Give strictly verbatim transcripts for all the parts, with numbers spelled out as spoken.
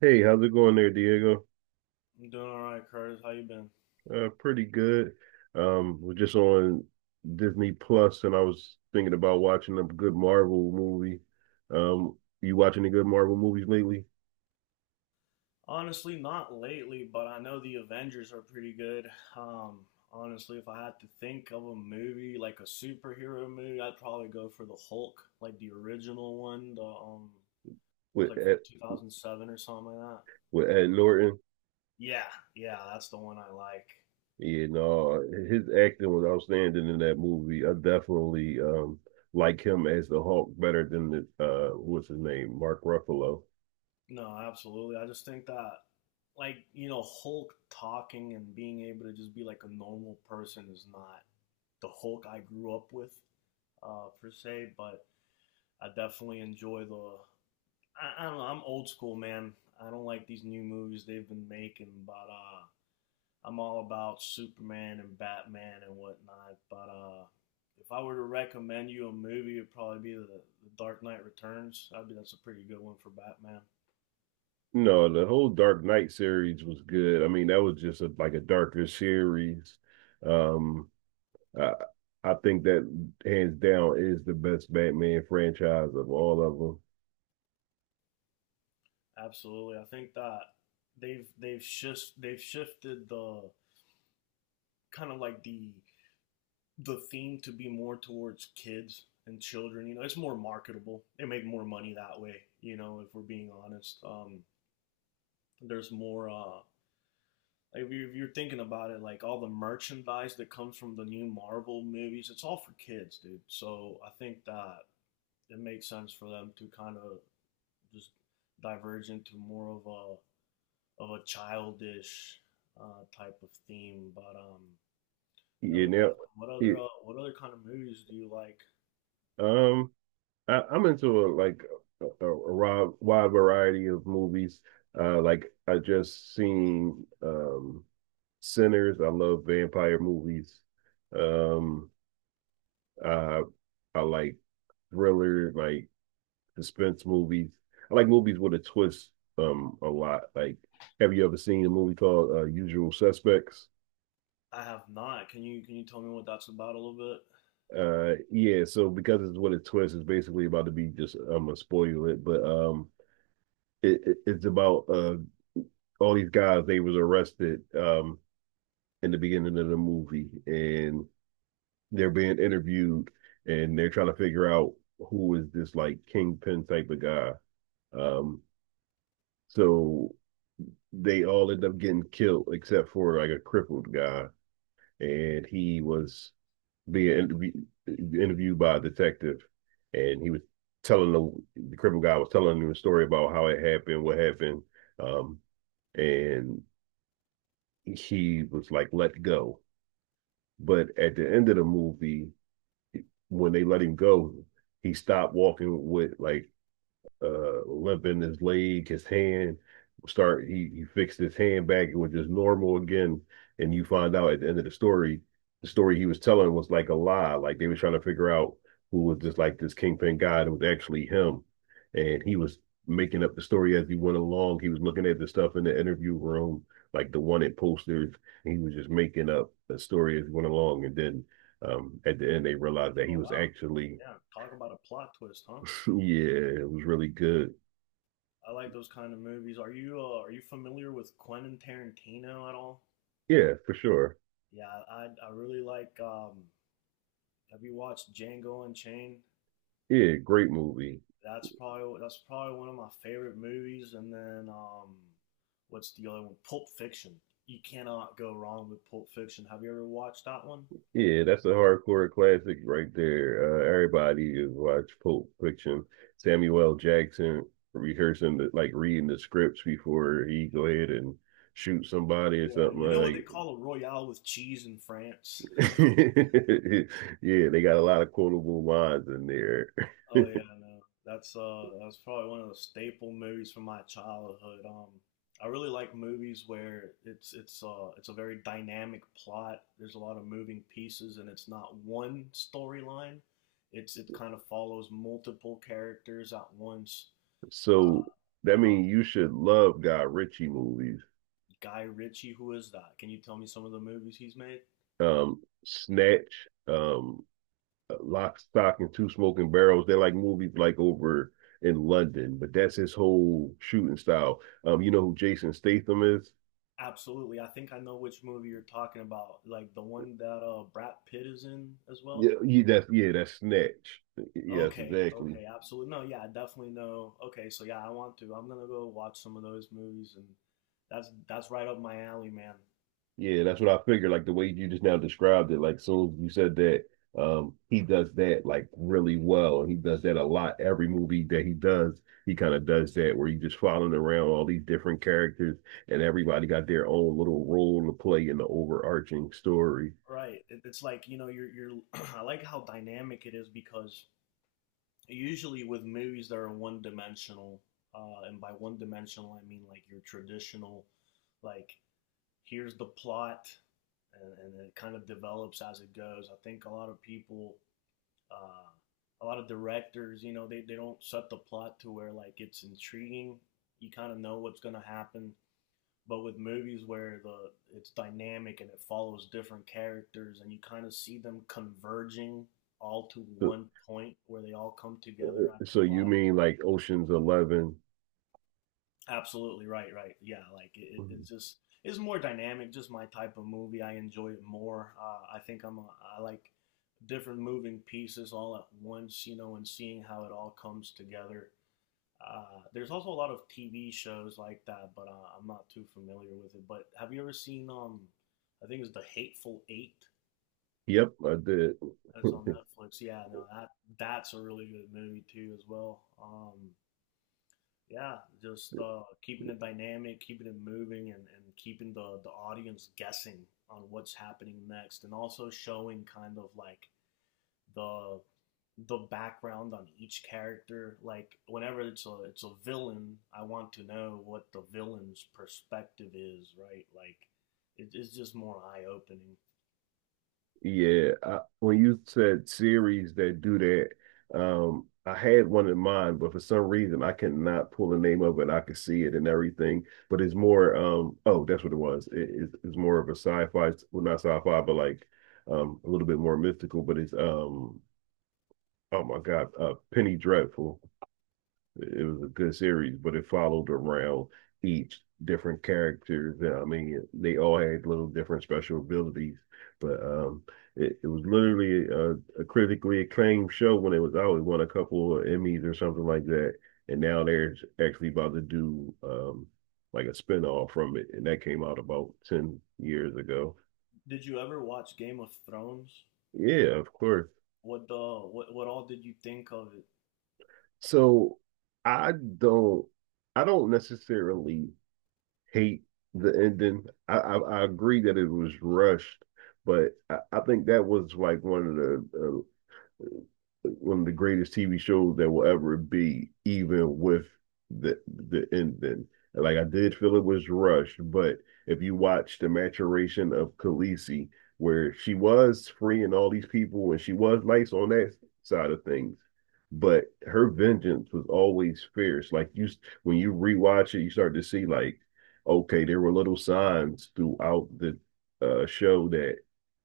Hey, how's it going there, Diego? I'm doing all right, Curtis. How you been? Uh, pretty good. Um, we're just on Disney Plus, and I was thinking about watching a good Marvel movie. Um, you watching any good Marvel movies lately Honestly, not lately, but I know the Avengers are pretty good. Um, Honestly, if I had to think of a movie like a superhero movie, I'd probably go for the Hulk, like the original one. The um, It was with like from Ed, two thousand seven or something like that. with Ed Norton? Yeah, yeah, that's the one I like. Yeah, no, his acting was outstanding in that movie. I definitely um like him as the Hulk better than the uh what's his name, Mark Ruffalo. No, absolutely. I just think that, like, you know, Hulk talking and being able to just be like a normal person is not the Hulk I grew up with, uh, per se, but. I definitely enjoy the. I, I don't know. I'm old school, man. I don't like these new movies they've been making, but uh, I'm all about Superman and Batman and whatnot. But uh, if I were to recommend you a movie, it'd probably be the, the Dark Knight Returns. I would be that's a pretty good one for Batman. No, the whole Dark Knight series was good. I mean, that was just a, like a darker series. Um, Uh, I think that hands down is the best Batman franchise of all of them. Absolutely, I think that they've they've just shift, they've shifted the kind of like the the theme to be more towards kids and children. You know, it's more marketable. They make more money that way. You know, if we're being honest, um, there's more. Uh, if you- if you're thinking about it, like all the merchandise that comes from the new Marvel movies, it's all for kids, dude. So I think that it makes sense for them to kind of just diverge into more of a of a childish uh, type of theme. But um, no, You know, definitely. What yeah, other uh, what other kind of movies do you like? um, I, I'm into a, like a, a wide, wide variety of movies. Uh, like I just seen um, Sinners. I love vampire movies. Um, uh, I like thriller, like suspense movies. I like movies with a twist um a lot. Like, have you ever seen a movie called uh, Usual Suspects? I have not. Can you can you tell me what that's about a little bit? Uh, yeah. So because it's what a twist, it's basically about to be just. I'm gonna spoil it, but um, it, it it's about uh all these guys. They was arrested um in the beginning of the movie, and they're being interviewed, and they're trying to figure out who is this like kingpin type of guy. Um, so they all end up getting killed except for like a crippled guy, and he was being intervie- interviewed by a detective, and he was telling the, the cripple guy was telling him a story about how it happened, what happened, um, and he was like let go. But at the end of the movie, when they let him go, he stopped walking with like uh limp in his leg, his hand. Start he he fixed his hand back, it was just normal again. And you find out at the end of the story, the story he was telling was like a lie. Like they were trying to figure out who was just like this kingpin guy. It was actually him, and he was making up the story as he went along. He was looking at the stuff in the interview room, like the wanted posters. And he was just making up a story as he went along, and then um, at the end they realized that he Oh was wow. actually Yeah, talk about a plot twist, huh? yeah, it was really good. I like those kind of movies. Are you uh, are you familiar with Quentin Tarantino at all? Yeah, for sure. Yeah, I I really like um have you watched Django Unchained? Yeah, great movie. That's probably that's probably one of my favorite movies, and then um what's the other one? Pulp Fiction. You cannot go wrong with Pulp Fiction. Have you ever watched that one? Yeah, that's a hardcore classic right there. Uh, everybody is watch Pulp Fiction. Samuel L. Jackson rehearsing the, like reading the scripts before he go ahead and shoot somebody or Yeah, something you uh, know what they like. call a royale with cheese in France? Yeah, they got a lot of quotable lines in there. Oh yeah, no. That's uh that's probably one of the staple movies from my childhood. Um I really like movies where it's it's uh it's a very dynamic plot. There's a lot of moving pieces and it's not one storyline. It's it kind of follows multiple characters at once. Uh, So that uh-huh. means you should love Guy Ritchie movies. Guy Ritchie, who is that? Can you tell me some of the movies he's made? Um, Snatch. Um, Lock, Stock, and Two Smoking Barrels. They're like movies like over in London, but that's his whole shooting style. Um, you know who Jason Statham is? Absolutely. I think I know which movie you're talking about. Like the one that uh Brad Pitt is in as well. Yeah, yeah, that's yeah, that's Snatch. Yes, Okay, exactly. okay, absolutely. No, yeah, I definitely know. Okay, so yeah, I want to. I'm gonna go watch some of those movies, and that's that's right up my alley, man. Yeah, that's what I figured. Like the way you just now described it, like soon as you said that, um, he does that like really well, and he does that a lot. Every movie that he does, he kind of does that where he's just following around all these different characters, and everybody got their own little role to play in the overarching story. Right. It, it's like you know, you're you're. I like how dynamic it is because usually with movies that are one dimensional, uh, and by one dimensional I mean like your traditional, like here's the plot, and, and it kind of develops as it goes. I think a lot of people uh, a lot of directors, you know, they, they don't set the plot to where like it's intriguing. You kind of know what's gonna happen. But with movies where the it's dynamic and it follows different characters and you kind of see them converging all to one point where they all come together at the So you plot. mean like Ocean's Eleven? Absolutely right, right. Yeah, like it, it Mhm. just is more dynamic, just my type of movie. I enjoy it more. Uh, I think I'm a, I like different moving pieces all at once, you know, and seeing how it all comes together. Uh, there's also a lot of T V shows like that, but uh, I'm not too familiar with it. But have you ever seen um I think it's The Hateful Eight? Yep, I did. That's on Netflix. Yeah, no, that that's a really good movie too as well. Um Yeah, just uh, keeping it dynamic, keeping it moving, and, and keeping the, the audience guessing on what's happening next, and also showing kind of like the the background on each character. Like whenever it's a it's a villain, I want to know what the villain's perspective is, right? Like it, it's just more eye opening. Yeah, I, when you said series that do that, um, I had one in mind, but for some reason I cannot pull the name of it. I could see it and everything, but it's more, um, oh, that's what it was. It, it's, it's more of a sci-fi, well, not sci-fi, but like um, a little bit more mystical. But it's um, oh my God, uh, Penny Dreadful. It was a good series, but it followed around each different character. I mean, they all had little different special abilities, but um, it, it was literally a, a critically acclaimed show when it was out. It won a couple of Emmys or something like that, and now they're actually about to do um, like a spinoff from it, and that came out about ten years ago. Did you ever watch Game of Thrones? Yeah, of course. What the what what all did you think of it? So I don't I don't necessarily hate the ending. I, I, I agree that it was rushed, but I, I think that was like one of the uh, one of the greatest T V shows that will ever be, even with the the ending. Like I did feel it was rushed, but if you watch the maturation of Khaleesi, where she was freeing all these people and she was nice on that side of things, but her vengeance was always fierce. Like you, when you rewatch it, you start to see like, okay, there were little signs throughout the uh, show that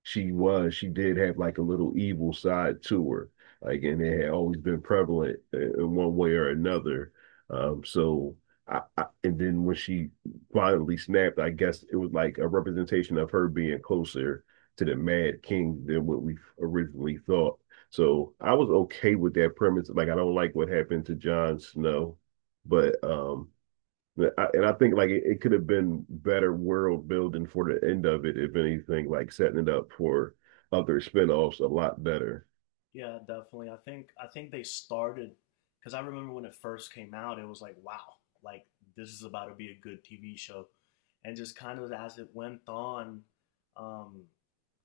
she was, she did have like a little evil side to her like and it had always been prevalent uh, in one way or another. Um, so I, I and then when she finally snapped, I guess it was like a representation of her being closer to the Mad King than what we originally thought. So I was okay with that premise. Like I don't like what happened to Jon Snow, but um, I, and I think like it, it could have been better world building for the end of it, if anything, like setting it up for other spinoffs a lot better. Yeah, definitely. I think I think they started because I remember when it first came out, it was like, wow, like this is about to be a good T V show, and just kind of as it went on, um,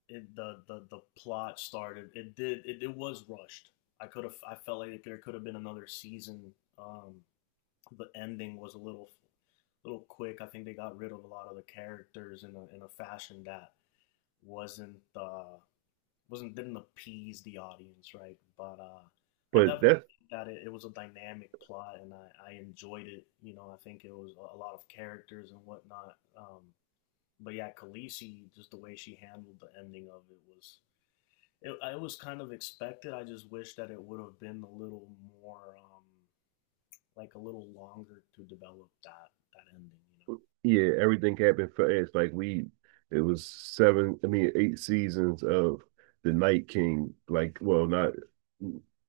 it, the the the plot started. It did. It, it was rushed. I could have. I felt like there could have been another season. Um, the ending was a little little quick. I think they got rid of a lot of the characters in a in a fashion that wasn't uh, wasn't didn't appease the audience, right? But uh, I But definitely that's think that it, it was a dynamic plot, and I, I enjoyed it. You know, I think it was a, a lot of characters and whatnot. Um, but yeah, Khaleesi, just the way she handled the ending of it was it, it was kind of expected. I just wish that it would have been a little more um, like a little longer to develop that that ending. You Yeah, everything happened fast. Like we, it was seven. I mean, eight seasons of the Night King. Like, well, not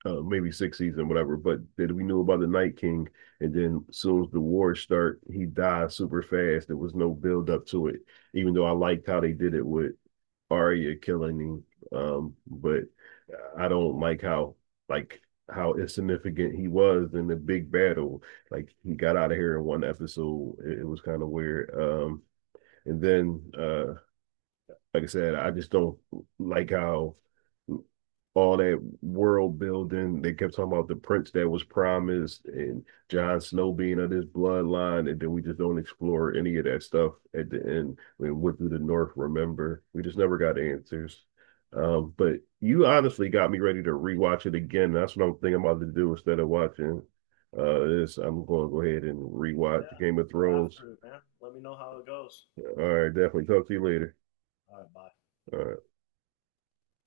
uh, maybe six season, whatever. But that we knew about the Night King, and then soon as the war start, he died super fast. There was no build up to it. Even though I liked how they did it with Arya killing him. Um, but I don't like how like how insignificant he was in the big battle. Like he got out of here in one episode. It, it was kind of weird. Um, and then uh, Like I said, I just don't like how all that world building. They kept talking about the prince that was promised and John Snow being of this bloodline, and then we just don't explore any of that stuff at the end. We went through the North, remember? We just never got answers. know, but Um, but you honestly got me ready to rewatch it again. That's what I'm thinking about to do instead of watching uh this. I'm going to go ahead and rewatch yeah. Game of But Thrones. after it, man, let me know how it goes. All right, definitely talk to you later. All right, bye. All right.